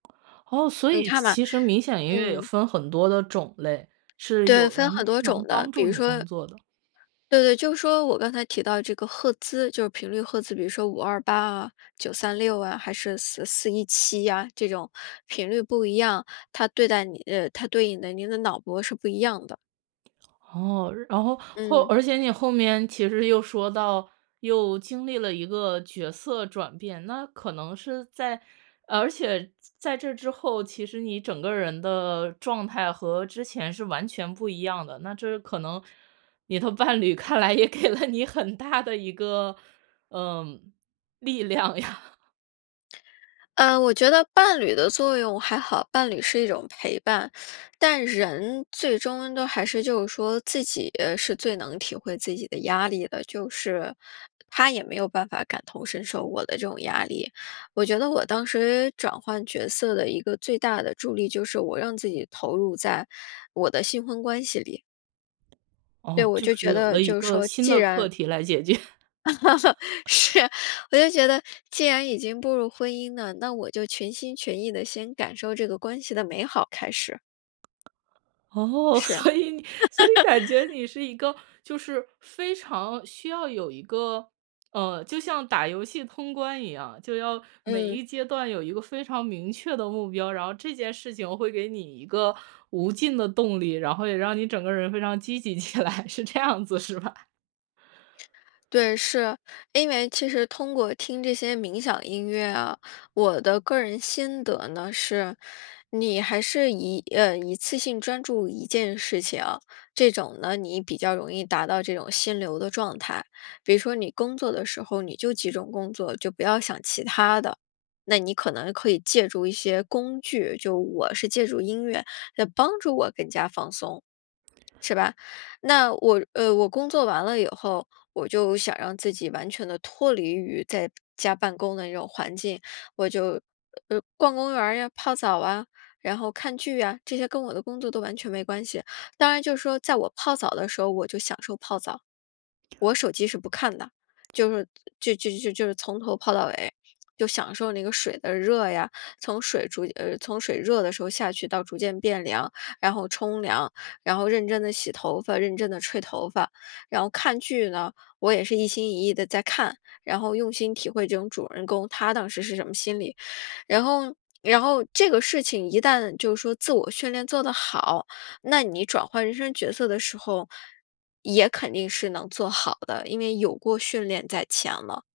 哦，所嗯，以其看吧，其实冥想音乐也嗯。分很多的种类，是对，有分人很呢是多能种的，帮比助如你工说作的。对对，就说我刚才提到这个赫兹，就是频率赫兹，比如说528啊，936啊，还是4417啊，这种频率不一样，它对待你呃，它对应你的你的脑波是不一样的。哦，然后，或嗯。而且你后面其实又说到，又经历了一个角色转变。那可能是在而且在这之后，其实你整个人的状态和之前是完全不一样的，那这可能你的伴侣看来也给了你很大的一个，呃，力量呀。呃，我觉得伴侣的作用还好，伴侣是一种陪伴。但人最终都还是就是说自己是最能体会自己的压力的，就是他也没有办法感同身受我的这种压力。我觉得我当时转换角色的一个最大的助力就是我让自己投入在我的新婚关系里。对，哦，我就就是觉有得了一就是个说，新既的课然题来解决。是，我就觉得既然已经步入婚姻了，那我就全心全意地先感受这个关系的美好开始。哦，是。所以你所以感觉 你是一个，就是非常需要有一个呃，就像打游戏通关一样，就要每嗯。一阶段有一个非常明确的目标，然后这件事情会给你一个无尽的动力，然后也让你整个人非常积极起来，是这样子是吧？对，是。因为其实通过听这些冥想音乐啊，我的个人心得呢，是你还是一呃，一次性专注一件事情。这种呢你比较容易达到这种心流的状态。比如说你工作的时候，你就集中工作，就不要想其它的，那你可能可以借助一些工具，就我是借助音乐来帮助我更加放松，是吧？那我呃，我工作完了以后，我就想让自己完全地脱离于在家办公的那种环境。我就，呃，逛公园儿呀，泡澡啊，然后看剧呀，这些跟我的工作都完全没关系。当然就是说在我泡澡的时候我就享受泡澡，我手机是不看的，就是就就就就是从头泡到尾，就享受那个水的热呀。从水逐渐呃，从水热的时候下去到逐渐变凉，然后冲凉，然后认真地洗头发，认真地吹头发。然后看剧呢，我也是一心一意地在看，然后用心体会这种主人公，他当时是什么心理。然后然后这个事情一旦就是说自我训练做得好，那你转换人生角色的时候，也肯定是能做好的，因为有过训练在前了。